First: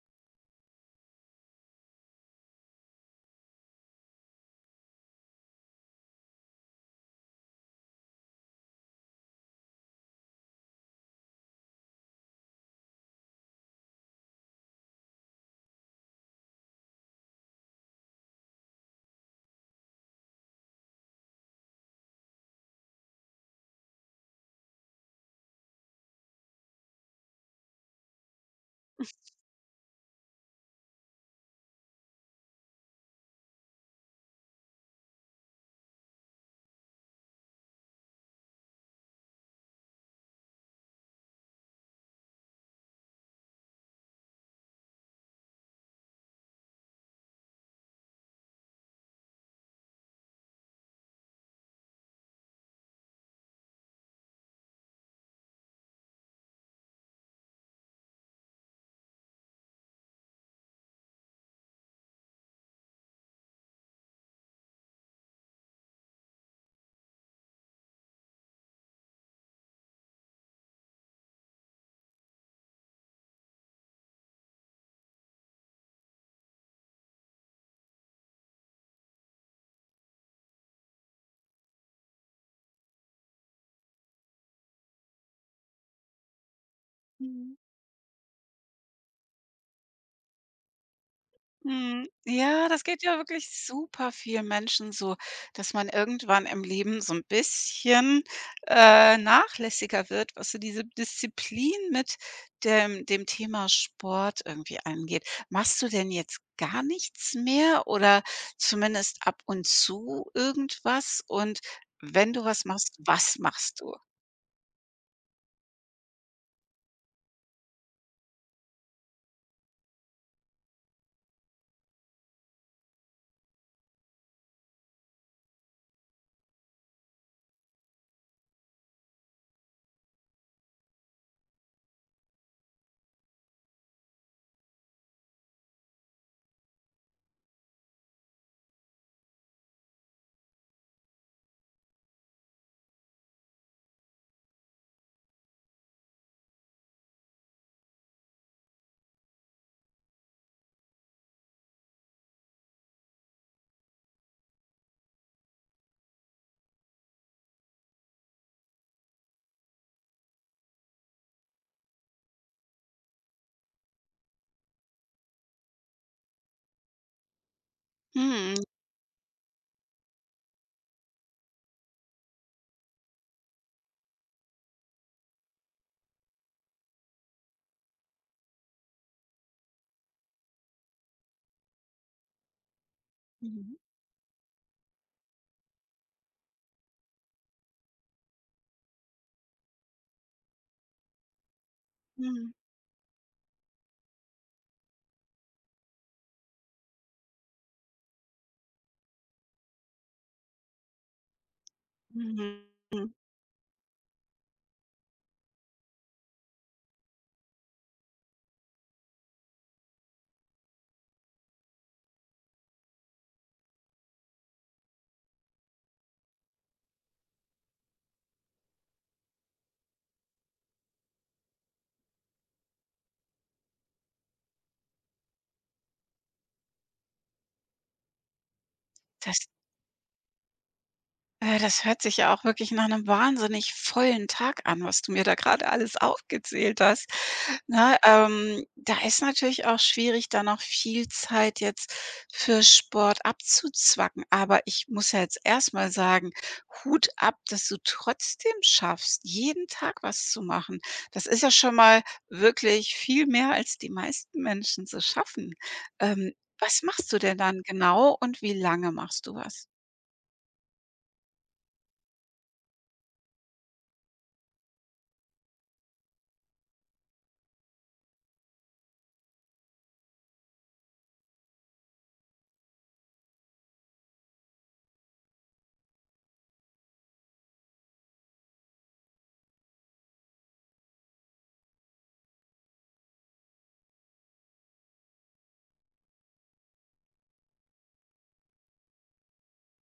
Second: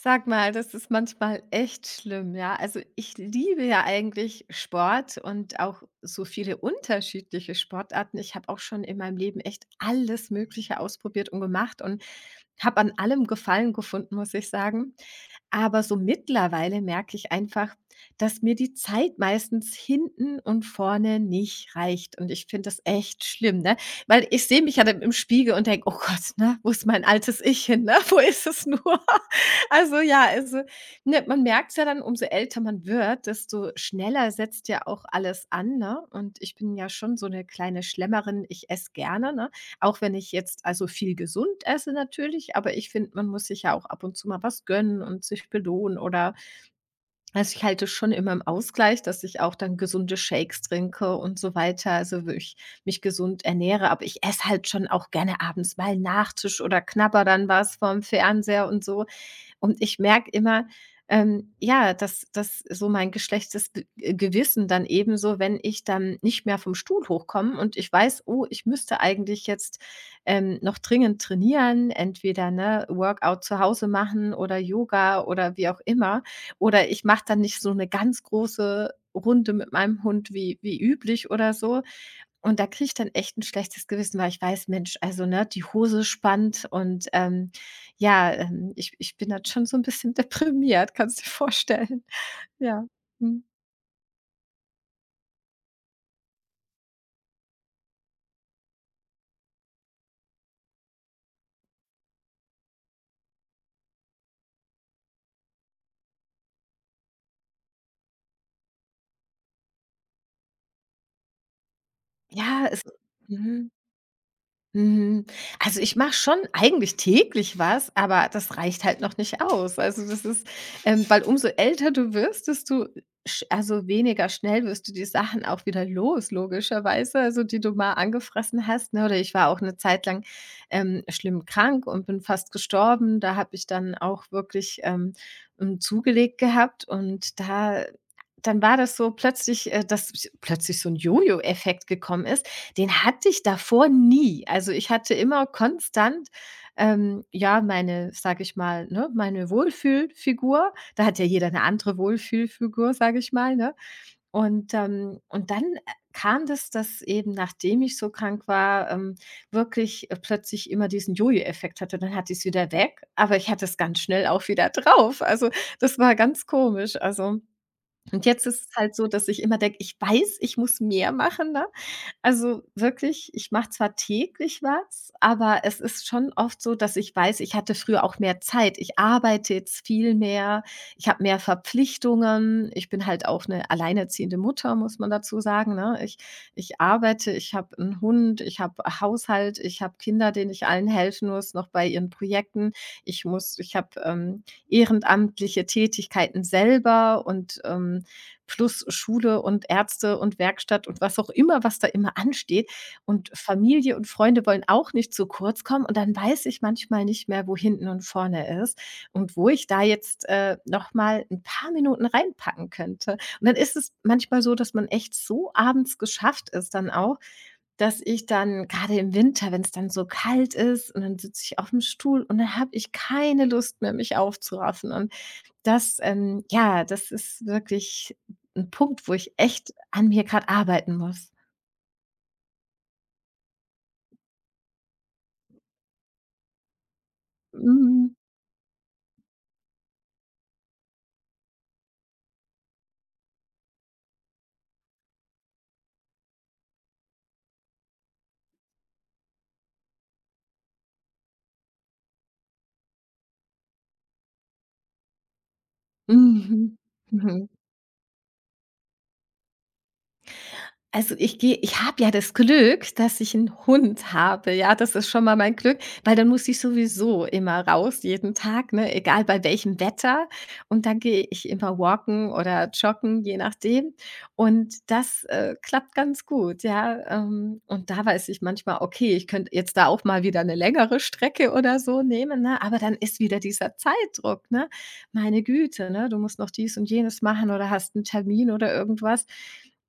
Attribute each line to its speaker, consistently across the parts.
Speaker 1: Sag mal, das ist manchmal echt schlimm, ja. Also ich liebe ja eigentlich Sport und auch so viele unterschiedliche Sportarten. Ich habe auch schon in meinem Leben echt alles Mögliche ausprobiert und gemacht und habe an allem Gefallen gefunden, muss ich sagen. Aber so mittlerweile merke ich einfach, dass mir die Zeit meistens hinten und vorne nicht reicht. Und ich finde das echt schlimm, ne? Weil ich sehe mich ja dann im Spiegel und denke, oh Gott, ne, wo ist mein altes Ich hin, ne? Wo ist es nur? Also ja, also, ne, man merkt's ja dann, umso älter man wird, desto schneller setzt ja auch alles an, ne? Und ich bin ja schon so eine kleine Schlemmerin. Ich esse gerne, ne? Auch wenn ich jetzt also viel gesund esse natürlich, aber ich finde, man muss sich ja auch ab und zu mal was gönnen und sich belohnen oder also, ich halte es schon immer im Ausgleich, dass ich auch dann gesunde Shakes trinke und so weiter, also wo ich mich gesund ernähre, aber ich esse halt schon auch gerne abends mal 'n Nachtisch oder knabber dann was vorm Fernseher und so. Und ich merke immer, ja, dass das so mein geschlechtes G Gewissen dann ebenso, wenn ich dann nicht mehr vom Stuhl hochkomme und ich weiß: „Oh, ich müsste eigentlich jetzt, noch dringend trainieren, entweder, ne, Workout zu Hause machen oder Yoga oder wie auch immer. Oder ich mache dann nicht so eine ganz große Runde mit meinem Hund wie üblich oder so, und da kriege ich dann echt ein schlechtes Gewissen, weil ich weiß: „Mensch, also, ne, die Hose spannt und,
Speaker 2: Mhm.
Speaker 1: ja, ich bin dann schon so ein bisschen deprimiert“, kannst du dir vorstellen.
Speaker 2: Mhm. Ja, das
Speaker 1: Ja.
Speaker 2: geht ja
Speaker 1: Mhm.
Speaker 2: wirklich super vielen Menschen so, dass man irgendwann im Leben so ein bisschen nachlässiger wird, was so diese Disziplin mit dem Thema Sport irgendwie angeht. Machst du denn jetzt gar nichts mehr oder zumindest ab und zu irgendwas? Und wenn du
Speaker 1: Ja, es
Speaker 2: was
Speaker 1: mhm.
Speaker 2: machst du?
Speaker 1: Mhm. Also, ich mache schon eigentlich täglich was, aber das reicht halt noch nicht aus. Also, das ist weil umso älter du wirst, desto sch also, weniger schnell wirst du die Sachen auch wieder los, logischerweise, also, die du mal angefressen hast, ne? Oder ich war auch eine Zeit lang, schlimm krank und bin fast gestorben. Da habe ich dann auch wirklich, zugelegt gehabt und da dann war das so plötzlich, dass plötzlich so ein Jojo-Effekt gekommen ist. Den hatte ich davor nie. Also, ich hatte immer konstant, ja, meine, sage ich mal, ne, meine Wohlfühlfigur. Da hat ja jeder eine andere Wohlfühlfigur, sage ich mal, ne? Und dann, kam das, dass eben, nachdem ich so krank war, wirklich, plötzlich immer diesen Jojo-Effekt hatte. Dann hatte ich es wieder weg, aber ich hatte es ganz schnell auch wieder drauf. Also, das war ganz komisch. Also und jetzt
Speaker 2: Mhm.
Speaker 1: ist es halt so, dass ich immer denke, ich weiß, ich muss mehr machen, ne? Also wirklich, ich mache zwar täglich was, aber es ist schon oft so, dass ich weiß, ich hatte früher auch mehr Zeit. Ich arbeite jetzt viel mehr, ich habe mehr Verpflichtungen. Ich bin halt auch eine
Speaker 2: Mhm.
Speaker 1: alleinerziehende Mutter, muss man dazu sagen, ne? Ich arbeite, ich habe einen Hund, ich habe Haushalt, ich habe Kinder, denen ich allen helfen muss, noch bei ihren
Speaker 2: Mhm.
Speaker 1: Projekten. Ich habe, ehrenamtliche Tätigkeiten selber und, plus Schule und Ärzte und Werkstatt und was auch immer, was da immer ansteht.
Speaker 2: Mhm.
Speaker 1: Und Familie und Freunde wollen auch nicht zu kurz kommen. Und dann weiß ich manchmal nicht mehr, wo hinten und vorne ist und wo ich da jetzt noch mal ein paar Minuten reinpacken könnte. Und dann ist es manchmal so, dass man echt so abends geschafft ist dann auch, dass ich dann gerade im Winter, wenn es dann so kalt ist und dann sitze ich auf dem Stuhl und dann habe ich keine Lust mehr, mich aufzuraffen. Und das, ja, das ist wirklich ein Punkt, wo ich
Speaker 2: Das
Speaker 1: echt an mir gerade arbeiten muss.
Speaker 2: das hört sich ja auch wirklich nach einem wahnsinnig vollen Tag an, was du mir da gerade alles aufgezählt hast, ne?
Speaker 1: Mhm.
Speaker 2: Da ist natürlich auch schwierig, da noch viel Zeit jetzt für Sport abzuzwacken. Aber ich muss ja jetzt erst mal sagen, Hut ab, dass du trotzdem schaffst, jeden Tag was zu machen. Das ist ja schon mal wirklich viel mehr, als die meisten Menschen so schaffen. Ähm,
Speaker 1: Mhm.
Speaker 2: Was machst du denn
Speaker 1: Mhm.
Speaker 2: dann genau und wie lange machst du was?
Speaker 1: Also, ich habe ja das Glück, dass ich einen Hund habe, ja? Das ist schon mal mein Glück, weil dann muss ich sowieso immer raus jeden Tag, ne, egal bei welchem Wetter. Und dann gehe ich immer walken oder joggen, je nachdem. Und das, klappt ganz gut, ja? Und da weiß ich manchmal: „Okay, ich könnte jetzt da auch mal wieder eine längere Strecke oder so nehmen“, ne? Aber dann ist wieder dieser Zeitdruck, ne? Meine Güte, ne? Du musst noch dies und jenes machen oder hast einen Termin oder irgendwas.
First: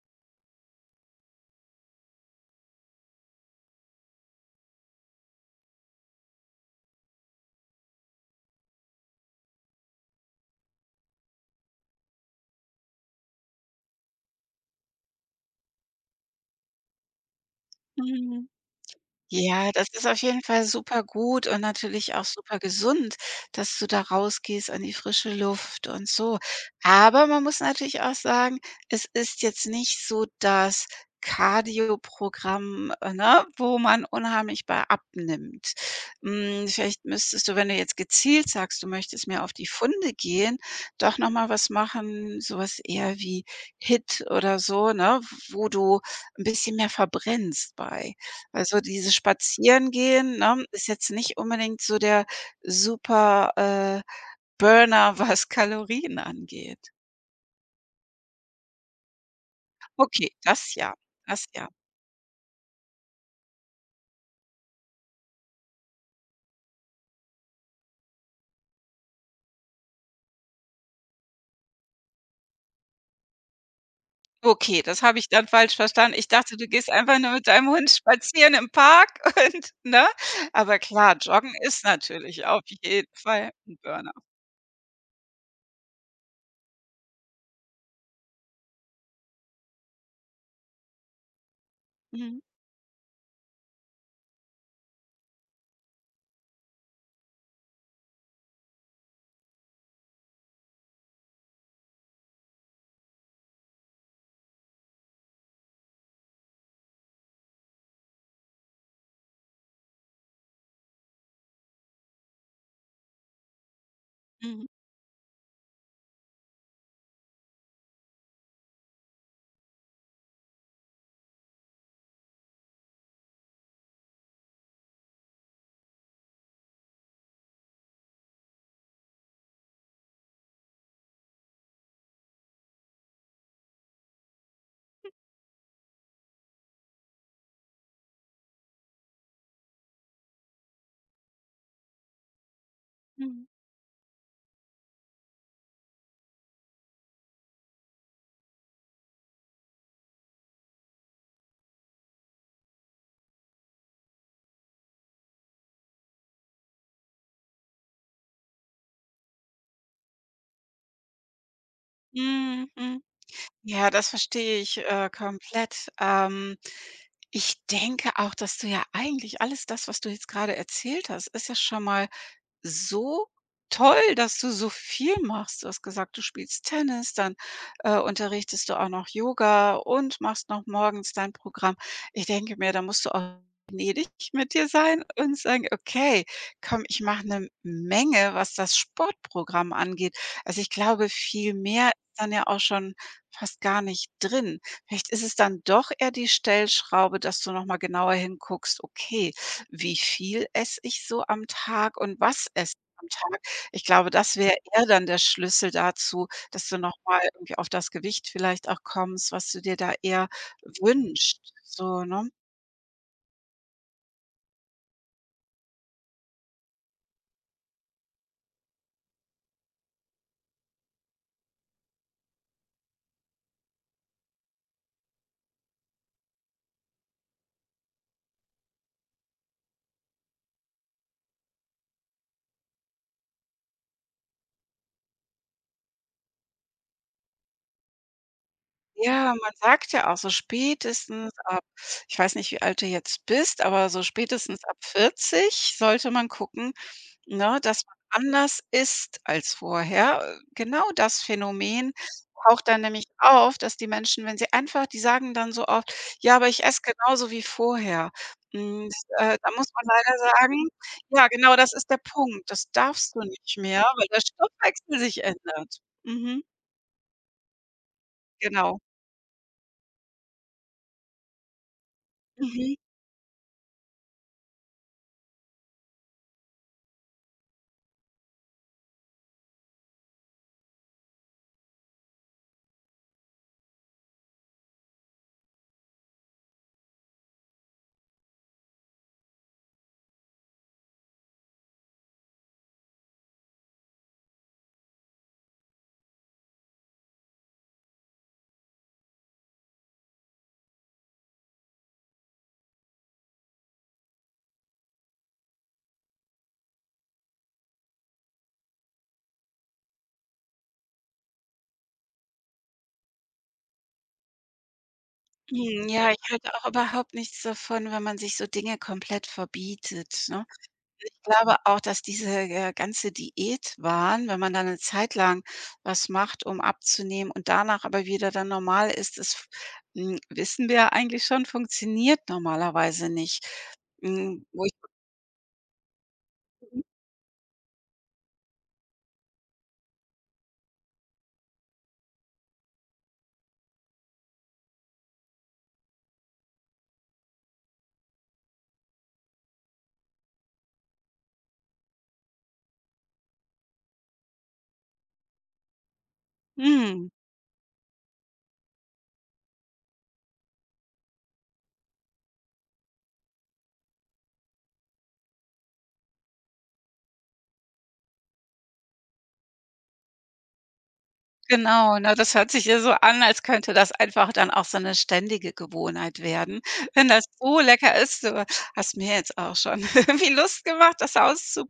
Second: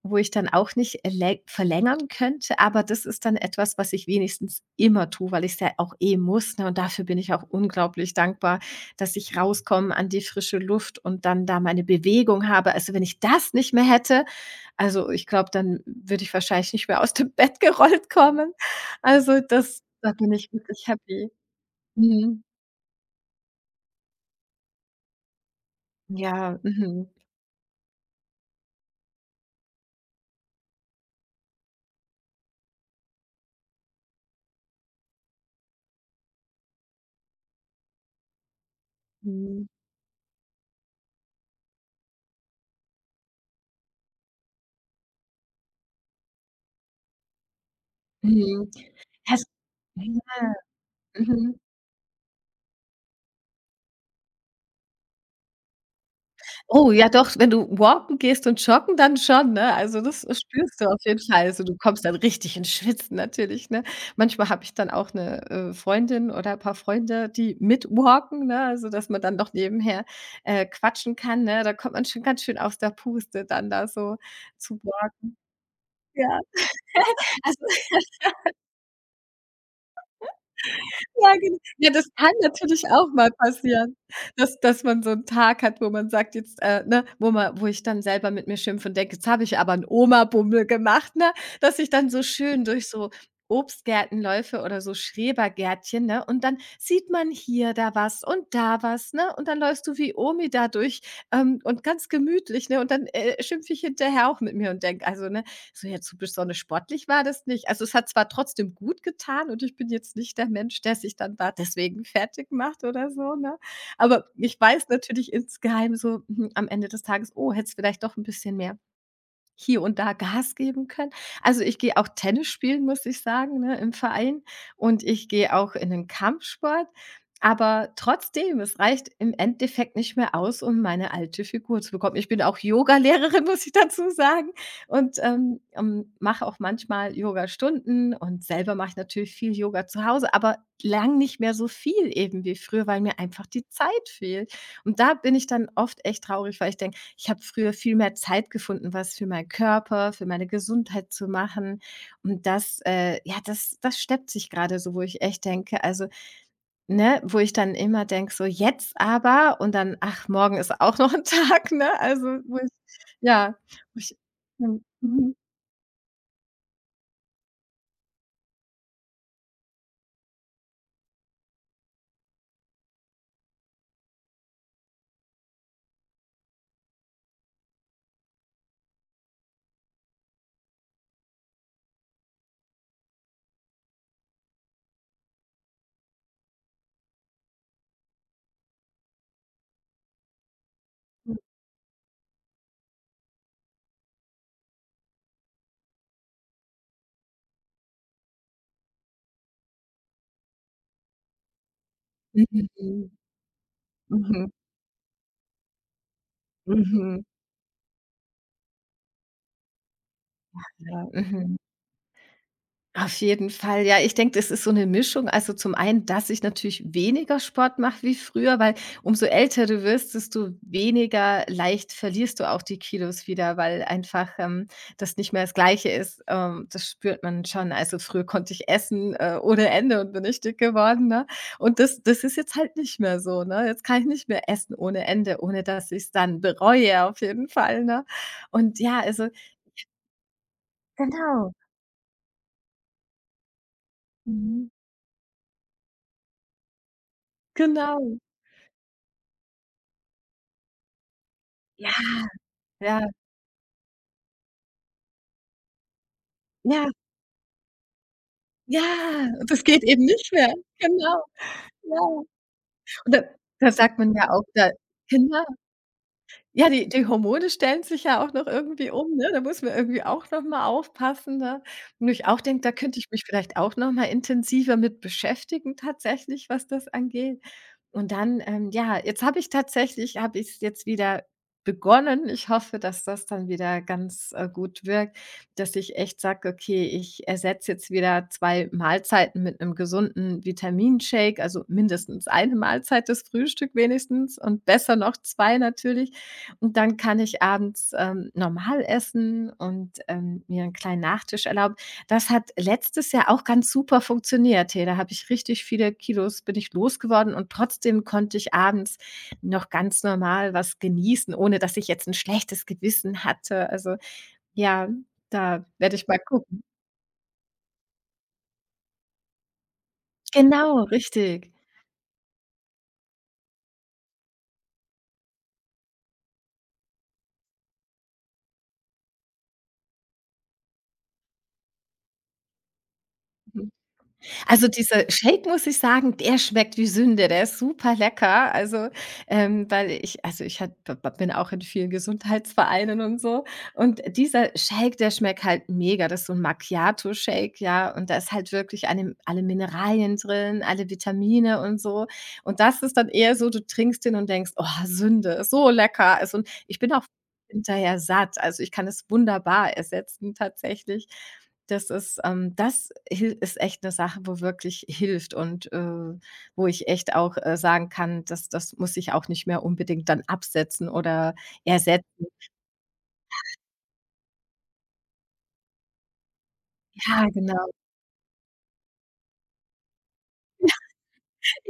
Speaker 1: Wo ich dann auch nicht lä verlängern könnte, aber das ist dann etwas, was ich wenigstens immer tue, weil ich es ja auch eh muss, ne? Und dafür bin ich auch unglaublich dankbar, dass ich rauskomme an die frische Luft und dann da meine Bewegung habe. Also, wenn ich das nicht mehr hätte, also, ich glaube, dann würde ich wahrscheinlich nicht mehr aus dem Bett gerollt
Speaker 2: Mhm.
Speaker 1: kommen. Also,
Speaker 2: Ja,
Speaker 1: das
Speaker 2: das ist
Speaker 1: da
Speaker 2: auf
Speaker 1: bin
Speaker 2: jeden
Speaker 1: ich
Speaker 2: Fall
Speaker 1: wirklich
Speaker 2: super
Speaker 1: happy.
Speaker 2: gut und natürlich auch
Speaker 1: Mhm.
Speaker 2: super gesund, dass du da rausgehst an die frische Luft und so.
Speaker 1: Ja, mhm.
Speaker 2: Aber man muss natürlich auch sagen, es ist jetzt nicht so das Cardio-Programm, ne, wo man unheimlich bei abnimmt. Hm, vielleicht müsstest du, wenn du jetzt gezielt sagst, du möchtest mehr auf die
Speaker 1: Mhm.
Speaker 2: Funde gehen, doch noch mal was machen, sowas eher wie Hit oder so, ne, wo du ein bisschen mehr verbrennst bei.
Speaker 1: Mhm.
Speaker 2: Also, dieses
Speaker 1: Es
Speaker 2: Spazierengehen,
Speaker 1: ja,
Speaker 2: ne, ist jetzt nicht
Speaker 1: mhm.
Speaker 2: unbedingt so der super Burner, was Kalorien angeht.
Speaker 1: Oh, ja doch, wenn du walken gehst und joggen, dann schon, ne? Also, das
Speaker 2: Okay, das
Speaker 1: spürst du
Speaker 2: ja,
Speaker 1: auf jeden Fall.
Speaker 2: das
Speaker 1: Also,
Speaker 2: ja.
Speaker 1: du kommst dann richtig ins Schwitzen natürlich, ne? Manchmal habe ich dann auch 'ne, Freundin oder ein paar Freunde, die mit walken, ne? Also, dass man dann noch nebenher, quatschen kann, ne? Da kommt man schon ganz schön aus der Puste dann da so zu
Speaker 2: Okay, das habe
Speaker 1: walken,
Speaker 2: ich dann falsch verstanden. Ich
Speaker 1: ja.
Speaker 2: dachte, du gehst einfach nur mit
Speaker 1: Also
Speaker 2: deinem Hund spazieren im Park und ne? Aber klar,
Speaker 1: Ja,
Speaker 2: Joggen
Speaker 1: genau.
Speaker 2: ist
Speaker 1: Ja, das kann
Speaker 2: natürlich auf
Speaker 1: natürlich auch
Speaker 2: jeden
Speaker 1: mal
Speaker 2: Fall 'n
Speaker 1: passieren,
Speaker 2: Burner.
Speaker 1: dass man so 'n Tag hat, wo man sagt jetzt, ne wo ich dann selber mit mir schimpfe und denke: „Jetzt habe ich aber 'n Oma-Bummel gemacht“, ne? Dass ich dann so
Speaker 2: Mhm,
Speaker 1: schön durch so Obstgärten läufe oder so Schrebergärtchen, ne? Und dann sieht man hier da was und da was, ne? Und dann läufst du wie Omi da durch, und ganz gemütlich, ne? Und dann, schimpfe ich hinterher auch mit mir und denke: „Also, ne, so, ja, so besonders sportlich war das nicht. Also, es hat zwar trotzdem gut getan und ich bin jetzt nicht der Mensch, der sich dann da deswegen fertig macht oder so, ne? Aber ich
Speaker 2: mhm,
Speaker 1: weiß natürlich insgeheim so, hm, am Ende des Tages: „Oh, hätte es vielleicht doch ein bisschen mehr“ hier und da Gas geben können. Also, ich gehe auch Tennis spielen, muss ich sagen, ne, im Verein und ich gehe auch in den Kampfsport. Aber trotzdem, es reicht im Endeffekt nicht mehr aus, um meine alte Figur zu bekommen. Ich bin auch Yogalehrerin, muss ich dazu sagen und, mache auch manchmal Yogastunden und selber mache ich natürlich viel Yoga zu Hause, aber lang nicht mehr so viel eben wie früher, weil mir
Speaker 2: mhm,
Speaker 1: einfach die Zeit fehlt. Und da bin ich dann oft echt traurig, weil ich denke: ich habe früher viel mehr Zeit gefunden, was für meinen Körper, für meine Gesundheit zu machen. Und das, ja, das steppt sich gerade, so, wo ich echt denke also, ne, wo ich dann immer denke, so: „Jetzt aber“ und dann: „Ach, morgen ist auch noch ein Tag“, ne? Also,
Speaker 2: mhm, mhm.
Speaker 1: ja,
Speaker 2: Ja,
Speaker 1: wo
Speaker 2: das
Speaker 1: ich
Speaker 2: verstehe
Speaker 1: ja,
Speaker 2: ich
Speaker 1: mhm,
Speaker 2: komplett. Ich denke auch, dass du ja eigentlich alles das, was du jetzt gerade erzählt hast, ist ja schon mal so toll, dass du so viel machst. Du hast gesagt, du spielst Tennis, dann, unterrichtest du auch noch Yoga und machst noch morgens dein Programm. Ich denke mir, da musst du auch gnädig mit dir sein und sagen: „Okay, komm, ich mache eine Menge, was das Sportprogramm angeht.“ Also, ich glaube, viel mehr ist dann ja auch schon fast gar nicht drin. Vielleicht ist es dann doch eher die Stellschraube, dass du noch mal genauer hinguckst: „Okay, wie viel esse ich so am Tag und was
Speaker 1: mhm,
Speaker 2: esse ich
Speaker 1: mhm,
Speaker 2: am Tag? Ich glaube, das
Speaker 1: mhm,
Speaker 2: wäre eher dann der Schlüssel dazu, dass du
Speaker 1: mhm,
Speaker 2: nochmal irgendwie auf das Gewicht vielleicht auch kommst, was du dir da eher
Speaker 1: ja,
Speaker 2: wünschst,
Speaker 1: mhm.
Speaker 2: so, ne?
Speaker 1: Auf jeden Fall. Ja, ich denke, das ist so eine Mischung. Also, zum einen, dass ich natürlich weniger Sport mache wie früher, weil umso älter du wirst, desto weniger leicht verlierst du auch die Kilos wieder, weil einfach, das nicht mehr das Gleiche ist. Das spürt man schon. Also, früher konnte ich essen, ohne Ende und bin nicht dick geworden, ne? Und das ist jetzt halt nicht mehr so, ne? Jetzt kann ich nicht mehr essen ohne Ende, ohne dass ich es dann bereue auf jeden Fall, ne? Und ja, also
Speaker 2: Ja, man sagt ja auch so spätestens
Speaker 1: genau.
Speaker 2: ab ich weiß nicht, wie alt du jetzt bist, aber so spätestens
Speaker 1: Mhm.
Speaker 2: ab 40 sollte man gucken. Ne, dass man
Speaker 1: Genau.
Speaker 2: anders isst als vorher. Genau das
Speaker 1: Ja.
Speaker 2: Phänomen taucht dann nämlich
Speaker 1: Ja,
Speaker 2: auf, dass die Menschen, wenn sie einfach die sagen dann so oft: „Ja, aber ich esse
Speaker 1: ja,
Speaker 2: genauso wie vorher.“ Hm,
Speaker 1: ja,
Speaker 2: äh,
Speaker 1: und
Speaker 2: da
Speaker 1: das
Speaker 2: muss
Speaker 1: geht
Speaker 2: man
Speaker 1: eben
Speaker 2: leider
Speaker 1: nicht mehr.
Speaker 2: sagen,
Speaker 1: Genau,
Speaker 2: ja, genau das ist der
Speaker 1: ja.
Speaker 2: Punkt. Das darfst
Speaker 1: Und
Speaker 2: du
Speaker 1: da
Speaker 2: nicht
Speaker 1: da
Speaker 2: mehr,
Speaker 1: sagt
Speaker 2: weil
Speaker 1: man
Speaker 2: der
Speaker 1: ja auch da
Speaker 2: Stoffwechsel sich
Speaker 1: genau.
Speaker 2: ändert. Mhm,
Speaker 1: Ja, die die Hormone stellen sich ja auch noch
Speaker 2: genau.
Speaker 1: irgendwie um, ne? Da muss man irgendwie auch noch mal aufpassen, ne? Wo ich auch denke, da
Speaker 2: Mhm.
Speaker 1: könnte ich mich vielleicht auch noch mal intensiver mit beschäftigen tatsächlich, was das angeht. Und dann, ja, jetzt habe ich tatsächlich habe ich's jetzt wieder begonnen. Ich hoffe, dass das dann wieder ganz, gut wirkt, dass ich echt sage: „Okay, ich ersetze jetzt wieder 2 Mahlzeiten mit 'nem gesunden Vitaminshake“, also mindestens eine Mahlzeit, das Frühstück wenigstens und besser noch 2 natürlich. Und dann kann ich abends, normal essen und, mir einen kleinen Nachtisch erlauben. Das hat letztes Jahr auch ganz super funktioniert. Hey, da habe ich richtig viele Kilos bin ich losgeworden und trotzdem konnte ich abends noch ganz normal was genießen, ohne dass ich jetzt ein schlechtes Gewissen hatte. Also, ja, da
Speaker 2: Mhm,
Speaker 1: werde ich
Speaker 2: ja, ich
Speaker 1: mal
Speaker 2: halte
Speaker 1: gucken.
Speaker 2: auch überhaupt nichts davon, wenn man sich so Dinge komplett verbietet, ne?
Speaker 1: Genau,
Speaker 2: Ich
Speaker 1: richtig.
Speaker 2: glaube auch, dass diese ganze Diätwahn, wenn man dann 'ne Zeit lang was macht, um abzunehmen und danach aber wieder dann normal ist, das, hm, wissen wir eigentlich schon, funktioniert normalerweise nicht.
Speaker 1: Mhm.
Speaker 2: Hm, wo
Speaker 1: Also,
Speaker 2: ich
Speaker 1: dieser Shake, muss ich sagen, der schmeckt wie Sünde, der ist super lecker. Also, weil ich also, ich hat b b bin auch in vielen Gesundheitsvereinen und so. Und dieser Shake, der schmeckt halt mega. Das ist so ein Macchiato-Shake, ja, und da ist halt wirklich alle Mineralien drin, alle Vitamine und so. Und das ist dann eher so, du trinkst den und denkst: „Oh, Sünde, so lecker.“ Also, und ich bin auch
Speaker 2: mhm,
Speaker 1: hinterher satt. Also, ich kann es wunderbar ersetzen tatsächlich. Das ist das hil ist echt eine Sache, wo wirklich hilft und, wo ich echt auch, sagen kann, dass das muss ich auch nicht mehr unbedingt dann absetzen oder
Speaker 2: genau, ne?
Speaker 1: ersetzen.
Speaker 2: Das hört sich ja so an, als könnte das einfach dann auch so 'ne ständige Gewohnheit werden. Wenn das
Speaker 1: Ja,
Speaker 2: so
Speaker 1: genau.
Speaker 2: lecker ist, so hast mir jetzt auch schon irgendwie Lust gemacht, das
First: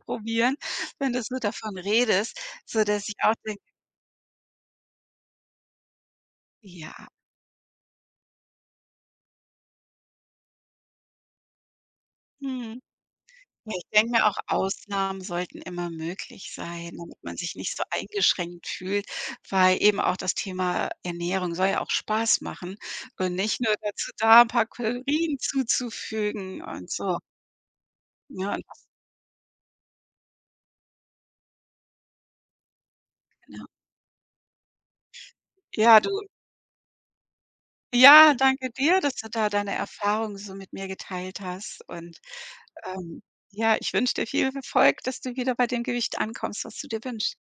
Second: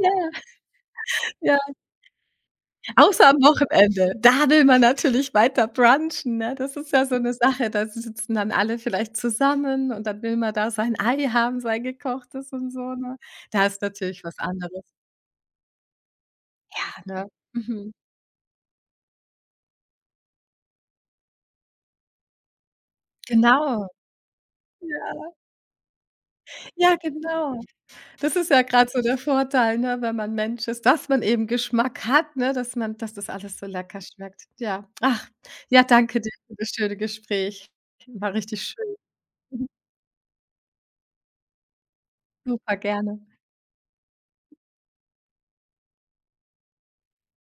Speaker 1: Ja,
Speaker 2: wenn du so
Speaker 1: ja.
Speaker 2: davon redest, sodass ich
Speaker 1: Außer
Speaker 2: auch
Speaker 1: am
Speaker 2: denke
Speaker 1: Wochenende. Da will man natürlich weiter brunchen, ne? Das ist ja
Speaker 2: ja,
Speaker 1: so eine Sache, da sitzen dann alle vielleicht zusammen und dann will man da sein Ei haben, sein gekochtes und
Speaker 2: mhm.
Speaker 1: so, ne? Da
Speaker 2: Ja,
Speaker 1: ist
Speaker 2: ich denke mir
Speaker 1: natürlich
Speaker 2: auch,
Speaker 1: was anderes.
Speaker 2: Ausnahmen sollten immer möglich sein,
Speaker 1: Ja,
Speaker 2: damit
Speaker 1: ne?
Speaker 2: man sich nicht so
Speaker 1: Mhm.
Speaker 2: eingeschränkt fühlt, weil eben auch das Thema Ernährung soll ja auch Spaß machen und nicht nur
Speaker 1: Genau.
Speaker 2: dazu da, ein paar
Speaker 1: Ja.
Speaker 2: Kalorien zuzufügen und
Speaker 1: Ja,
Speaker 2: so,
Speaker 1: genau. Das
Speaker 2: ne?
Speaker 1: ist ja
Speaker 2: Und das
Speaker 1: gerade so der Vorteil, ne, wenn man Mensch ist, dass man eben Geschmack hat, ne, dass das alles so
Speaker 2: genau.
Speaker 1: lecker schmeckt. Ja. Ach, ja,
Speaker 2: Ja, du
Speaker 1: danke dir für das schöne Gespräch. War
Speaker 2: ja,
Speaker 1: richtig
Speaker 2: danke
Speaker 1: schön.
Speaker 2: dir, dass du da
Speaker 1: Mhm.
Speaker 2: deine Erfahrungen so mit mir geteilt hast und,
Speaker 1: Super, gerne.
Speaker 2: ähm, ja, ich wünsche dir viel Erfolg, dass du wieder bei dem Gewicht ankommst, was du dir wünschst.